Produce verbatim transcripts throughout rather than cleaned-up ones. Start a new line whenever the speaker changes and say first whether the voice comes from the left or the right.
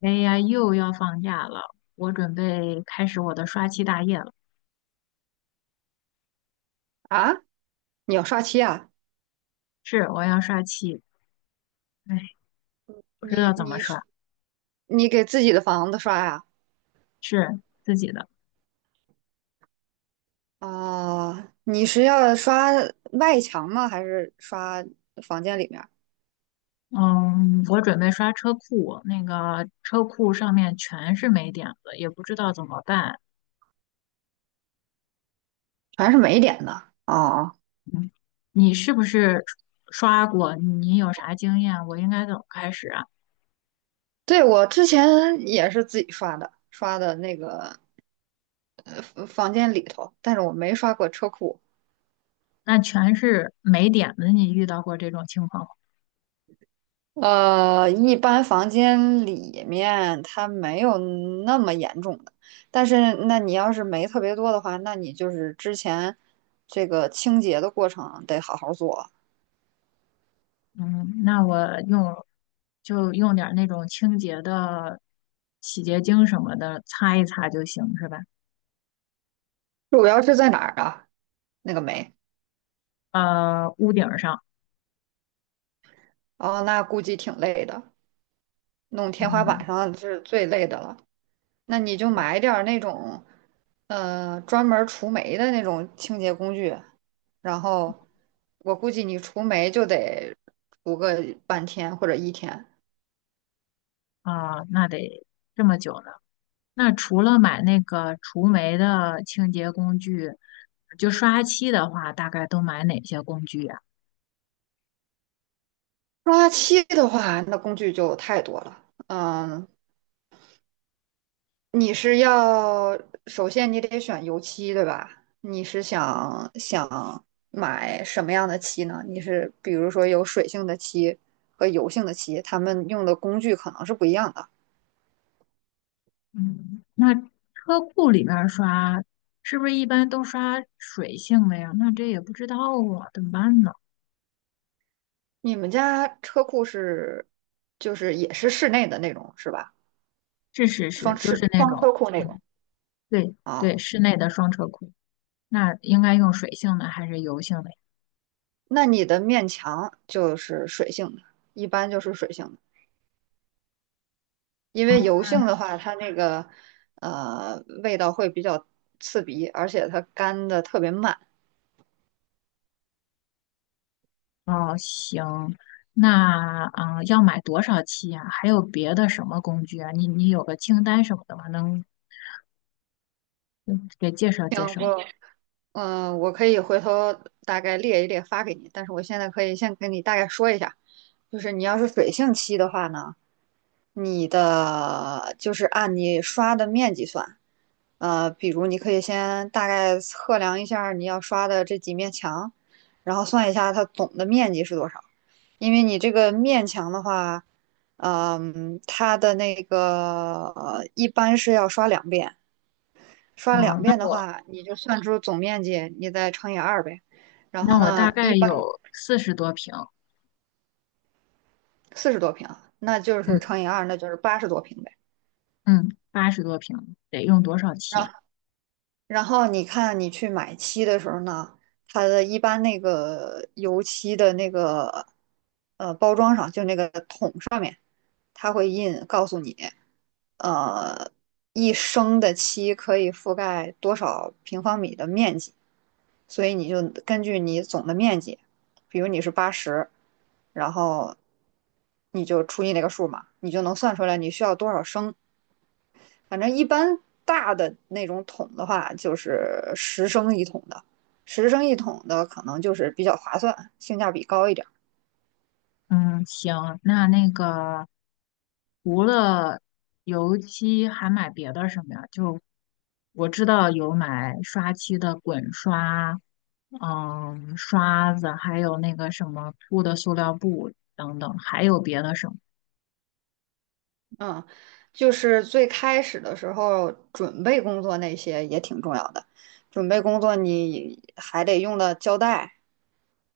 left: 哎呀，又要放假了，我准备开始我的刷漆大业了。
right: 啊，你要刷漆啊？
left: 是，我要刷漆，哎，不知道
right: 你
left: 怎么
right: 你
left: 刷，
right: 刷你给自己的房子刷呀、
left: 是自己的。
right: 啊？你是要刷外墙吗？还是刷房间里面儿？
left: 嗯，我准备刷车库，那个车库上面全是霉点子，也不知道怎么办。
right: 全是霉点的哦。
left: 你是不是刷过？你有啥经验？我应该怎么开始啊？
right: 对，我之前也是自己刷的，刷的那个呃房间里头，但是我没刷过车库。
left: 那全是霉点子，你遇到过这种情况吗？
right: 呃，一般房间里面它没有那么严重的，但是那你要是霉特别多的话，那你就是之前这个清洁的过程得好好做。
left: 嗯，那我用就用点儿那种清洁的洗洁精什么的擦一擦就行，是吧？
right: 主要是在哪儿啊？那个霉，
left: 呃，屋顶儿上，
right: 哦，那估计挺累的，弄天花
left: 嗯，
right: 板上是最累的了。那你就
left: 是
right: 买点儿那种，呃，专门儿除霉的那种清洁工具，然后我估计你除霉就得除个半天或者一天。
left: 啊，那得这么久呢。那除了买那个除霉的清洁工具，就刷漆的话，大概都买哪些工具呀？
right: 刷漆的话，那工具就太多了。嗯，你是要首先你得选油漆，对吧？你是想想买什么样的漆呢？你是比如说有水性的漆和油性的漆，他们用的工具可能是不一样的。
left: 嗯，那车库里面儿刷是不是一般都刷水性的呀？那这也不知道啊，怎么办呢？
right: 你们家车库是就是也是室内的那种是吧？
left: 是是是，
right: 双
left: 就是
right: 室
left: 那
right: 双
left: 种。
right: 车库那种
left: 嗯。对对，
right: 啊？
left: 室内的双车库，那应该用水性的还是油性的呀？
right: 那你的面墙就是水性的，一般就是水性的。因
left: 哦，
right: 为油性的话，它那个呃味道会比较刺鼻，而且它干的特别慢。
left: 哦，行，那啊、呃要买多少期呀、还有别的什么工具啊？你你有个清单什么的吗？能嗯给介绍
right: 然
left: 介绍？
right: 后，嗯、呃我可以回头大概列一列发给你，但是我现在可以先跟你大概说一下，就是你要是水性漆的话呢，你的就是按你刷的面积算，呃，比如你可以先大概测量一下你要刷的这几面墙，然后算一下它总的面积是多少。因为你这个面墙的话，嗯，它的那个呃一般是要刷两遍，刷
left: 哦，
right: 两
left: 那
right: 遍的
left: 我
right: 话，你就算出总面积，你再乘以二呗。然
left: 那
right: 后
left: 我大
right: 呢，
left: 概
right: 一般
left: 有四十多平，
right: 四十多平，那就是
left: 嗯
right: 乘以二，那就是八十多平呗。
left: 嗯，八十多平，得用多少期
right: 然
left: 啊？
right: 后，然后你看你去买漆的时候呢，它的一般那个油漆的那个呃包装上，就那个桶上面，它会印告诉你，呃，一升的漆可以覆盖多少平方米的面积，所以你就根据你总的面积，比如你是八十，然后你就除以那个数嘛，你就能算出来你需要多少升。反正一般大的那种桶的话，就是十升一桶的，十升一桶的可能就是比较划算，性价比高一点。
left: 嗯，行，那那个除了油漆，还买别的什么呀？就我知道有买刷漆的滚刷，嗯，刷子，还有那个什么铺的塑料布等等，还有别的什么？
right: 嗯，就是最开始的时候，准备工作那些也挺重要的。准备工作你还得用到胶带，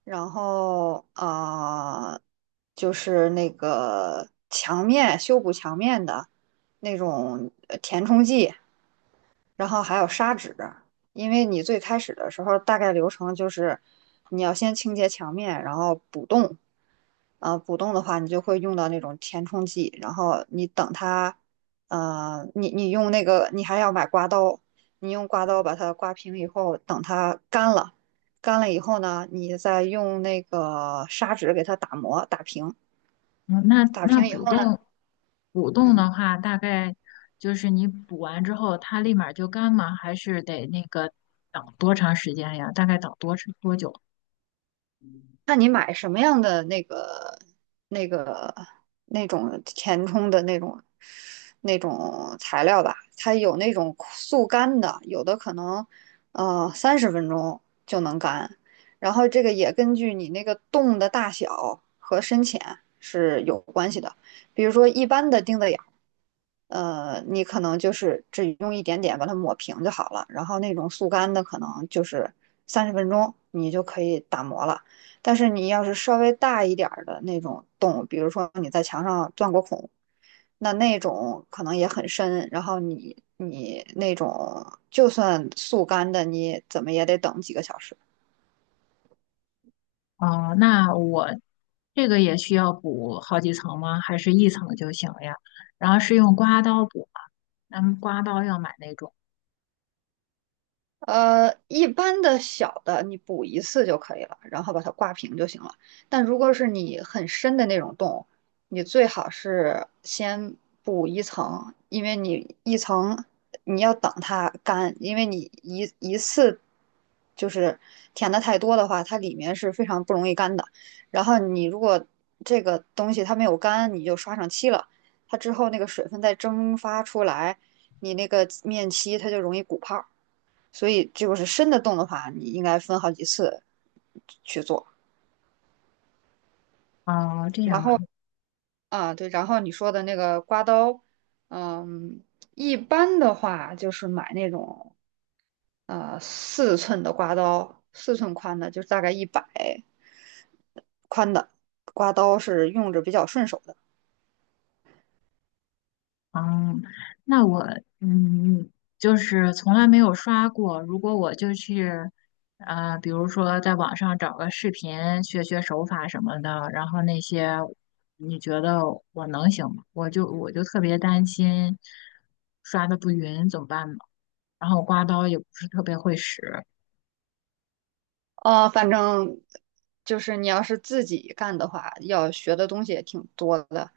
right: 然后呃，就是那个墙面修补墙面的那种呃填充剂，然后还有砂纸，因为你最开始的时候大概流程就是你要先清洁墙面，然后补洞。呃，补洞的话，你就会用到那种填充剂，然后你等它，呃，你你用那个，你还要买刮刀，你用刮刀把它刮平以后，等它干了，干了以后呢，你再用那个砂纸给它打磨打平，
left: 嗯那
right: 打
left: 那
right: 平以
left: 补
right: 后呢，
left: 洞，补洞
right: 嗯，
left: 的话，大概就是你补完之后，它立马就干吗？还是得那个等多长时间呀？大概等多长多久？
right: 看你买什么样的那个、那个、那种填充的那种、那种材料吧。它有那种速干的，有的可能呃三十分钟就能干。然后这个也根据你那个洞的大小和深浅是有关系的。比如说一般的钉子眼儿，呃，你可能就是只用一点点把它抹平就好了。然后那种速干的可能就是三十分钟你就可以打磨了。但是你要是稍微大一点儿的那种洞，比如说你在墙上钻过孔，那那种可能也很深，然后你你那种就算速干的，你怎么也得等几个小时。
left: 哦，那我这个也需要补好几层吗？还是一层就行呀？然后是用刮刀补吗，咱们刮刀要买那种。
right: 呃，一般的小的你补一次就可以了，然后把它挂平就行了。但如果是你很深的那种洞，你最好是先补一层，因为你一层你要等它干，因为你一一次就是填的太多的话，它里面是非常不容易干的。然后你如果这个东西它没有干，你就刷上漆了，它之后那个水分再蒸发出来，你那个面漆它就容易鼓泡。所以就是深的洞的话，你应该分好几次去做。
left: 哦，这
right: 然
left: 样啊，
right: 后啊，对，然后你说的那个刮刀，嗯，一般的话就是买那种呃四寸的刮刀，四寸宽的，就是大概一百宽的刮刀是用着比较顺手的。
left: 嗯，那我嗯，就是从来没有刷过。如果我就去，呃，比如说在网上找个视频学学手法什么的，然后那些，你觉得我能行吗？我就我就特别担心刷的不匀，怎么办呢？然后刮刀也不是特别会使
right: 呃，反正就是你要是自己干的话，要学的东西也挺多的。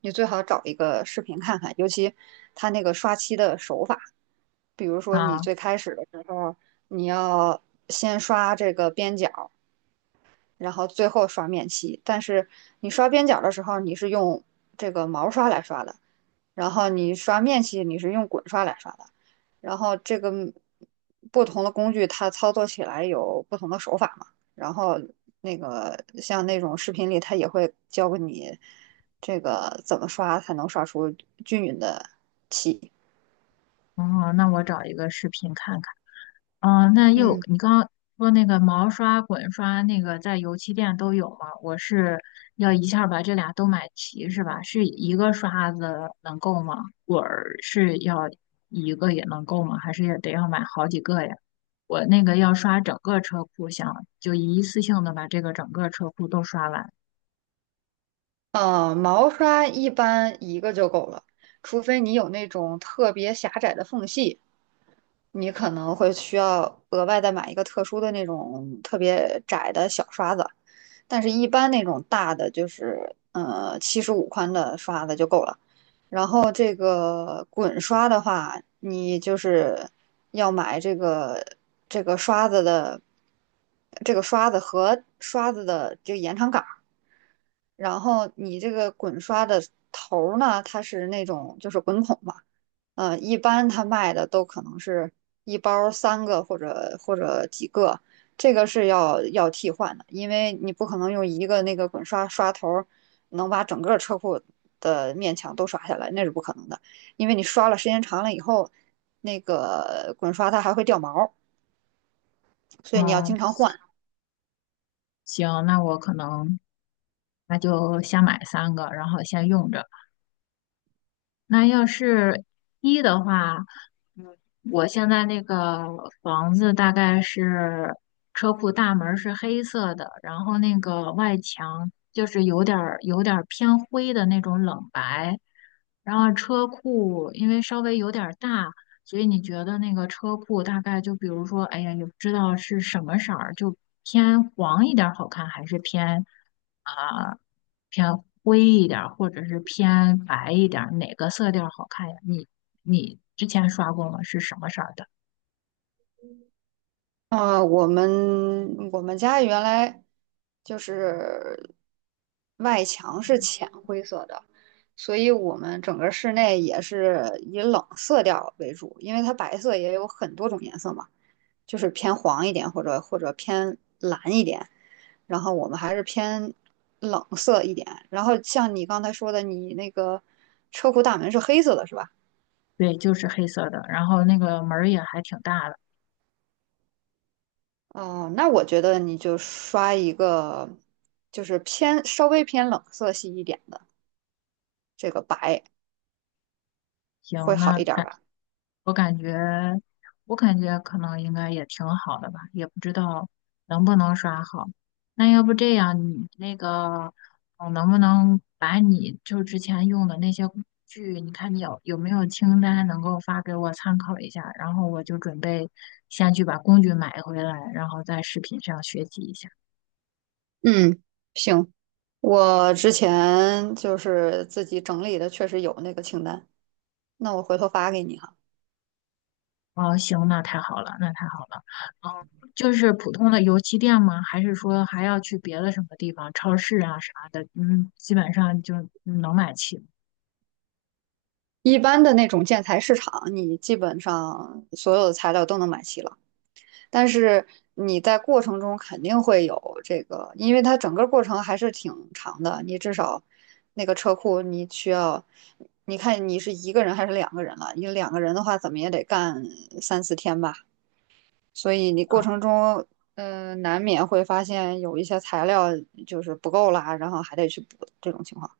right: 你最好找一个视频看看，尤其他那个刷漆的手法，比如说你
left: 啊。
right: 最开始的时候，你要先刷这个边角，然后最后刷面漆。但是你刷边角的时候，你是用这个毛刷来刷的，然后你刷面漆，你是用滚刷来刷的。然后这个不同的工具，它操作起来有不同的手法嘛。然后那个像那种视频里，它也会教给你这个怎么刷才能刷出均匀的漆。
left: 嗯，那我找一个视频看看。哦，那又
right: 嗯。
left: 你刚刚说那个毛刷、滚刷，那个在油漆店都有吗？我是要一下儿把这俩都买齐是吧？是一个刷子能够吗？滚儿是要一个也能够吗？还是也得要买好几个呀？我那个要刷整个车库，想就一次性的把这个整个车库都刷完。
right: 呃，毛刷一般一个就够了，除非你有那种特别狭窄的缝隙，你可能会需要额外再买一个特殊的那种特别窄的小刷子。但是，一般那种大的就是呃七十五宽的刷子就够了。然后这个滚刷的话，你就是要买这个这个刷子的这个刷子和刷子的这个延长杆。然后你这个滚刷的头儿呢，它是那种就是滚筒嘛，呃，一般它卖的都可能是一包三个或者或者几个，这个是要要替换的，因为你不可能用一个那个滚刷刷头儿能把整个车库的面墙都刷下来，那是不可能的，因为你刷了时间长了以后，那个滚刷它还会掉毛所以你要
left: 嗯。
right: 经常换。
left: 行，那我可能那就先买三个，然后先用着。那要是一的话，嗯，我现在那个房子大概是车库大门是黑色的，然后那个外墙就是有点儿有点儿偏灰的那种冷白，然后车库因为稍微有点儿大，所以你觉得那个车库大概就比如说，哎呀，也不知道是什么色儿，就偏黄一点儿好看，还是偏啊、偏灰一点儿，或者是偏白一点儿，哪个色调好看呀？你你之前刷过吗？是什么色儿的？
right: 啊，我们我们家原来就是外墙是浅灰色的，所以我们整个室内也是以冷色调为主，因为它白色也有很多种颜色嘛，就是偏黄一点或者或者偏蓝一点，然后我们还是偏冷色一点。然后像你刚才说的，你那个车库大门是黑色的，是吧？
left: 对，就是黑色的，然后那个门儿也还挺大的。
right: 哦，那我觉得你就刷一个，就是偏稍微偏冷色系一点的，这个白会
left: 行，
right: 好
left: 那
right: 一点
left: 感
right: 吧？
left: 我感觉，我感觉可能应该也挺好的吧，也不知道能不能刷好。那要不这样，你那个，呃能不能把你就之前用的那些工具，你看你有有没有清单能够发给我参考一下，然后我就准备先去把工具买回来，然后在视频上学习一下。
right: 嗯，行，我之前就是自己整理的，确实有那个清单，那我回头发给你哈。
left: 哦，行，那太好了，那太好了。嗯，就是普通的油漆店吗？还是说还要去别的什么地方，超市啊啥的？嗯，基本上就能买齐。
right: 一般的那种建材市场，你基本上所有的材料都能买齐了。但是你在过程中肯定会有这个，因为它整个过程还是挺长的，你至少那个车库你需要，你看你是一个人还是两个人了？你两个人的话，怎么也得干三四天吧，所以你过
left: 啊
right: 程中。呃，难免会发现有一些材料就是不够啦，然后还得去补这种情况。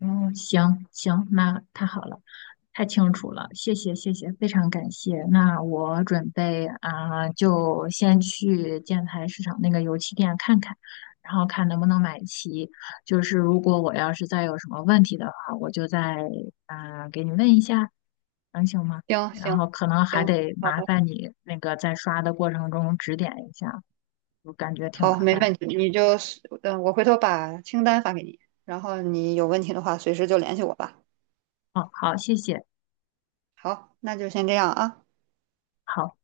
left: 嗯，行行，那太好了，太清楚了，谢谢谢谢，非常感谢。那我准备啊、就先去建材市场那个油漆店看看，然后看能不能买齐。就是如果我要是再有什么问题的话，我就再啊、给你问一下，能行吗？
right: 行
left: 然后
right: 行
left: 可能还
right: 行，
left: 得
right: 好
left: 麻
right: 的，
left: 烦你那个在刷的过程中指点一下，我感觉挺麻
right: 好，没
left: 烦
right: 问
left: 的。
right: 题，你就，嗯、我回头把清单发给你，然后你有问题的话随时就联系我吧。
left: 哦，好，谢谢，
right: 好，那就先这样啊。
left: 好。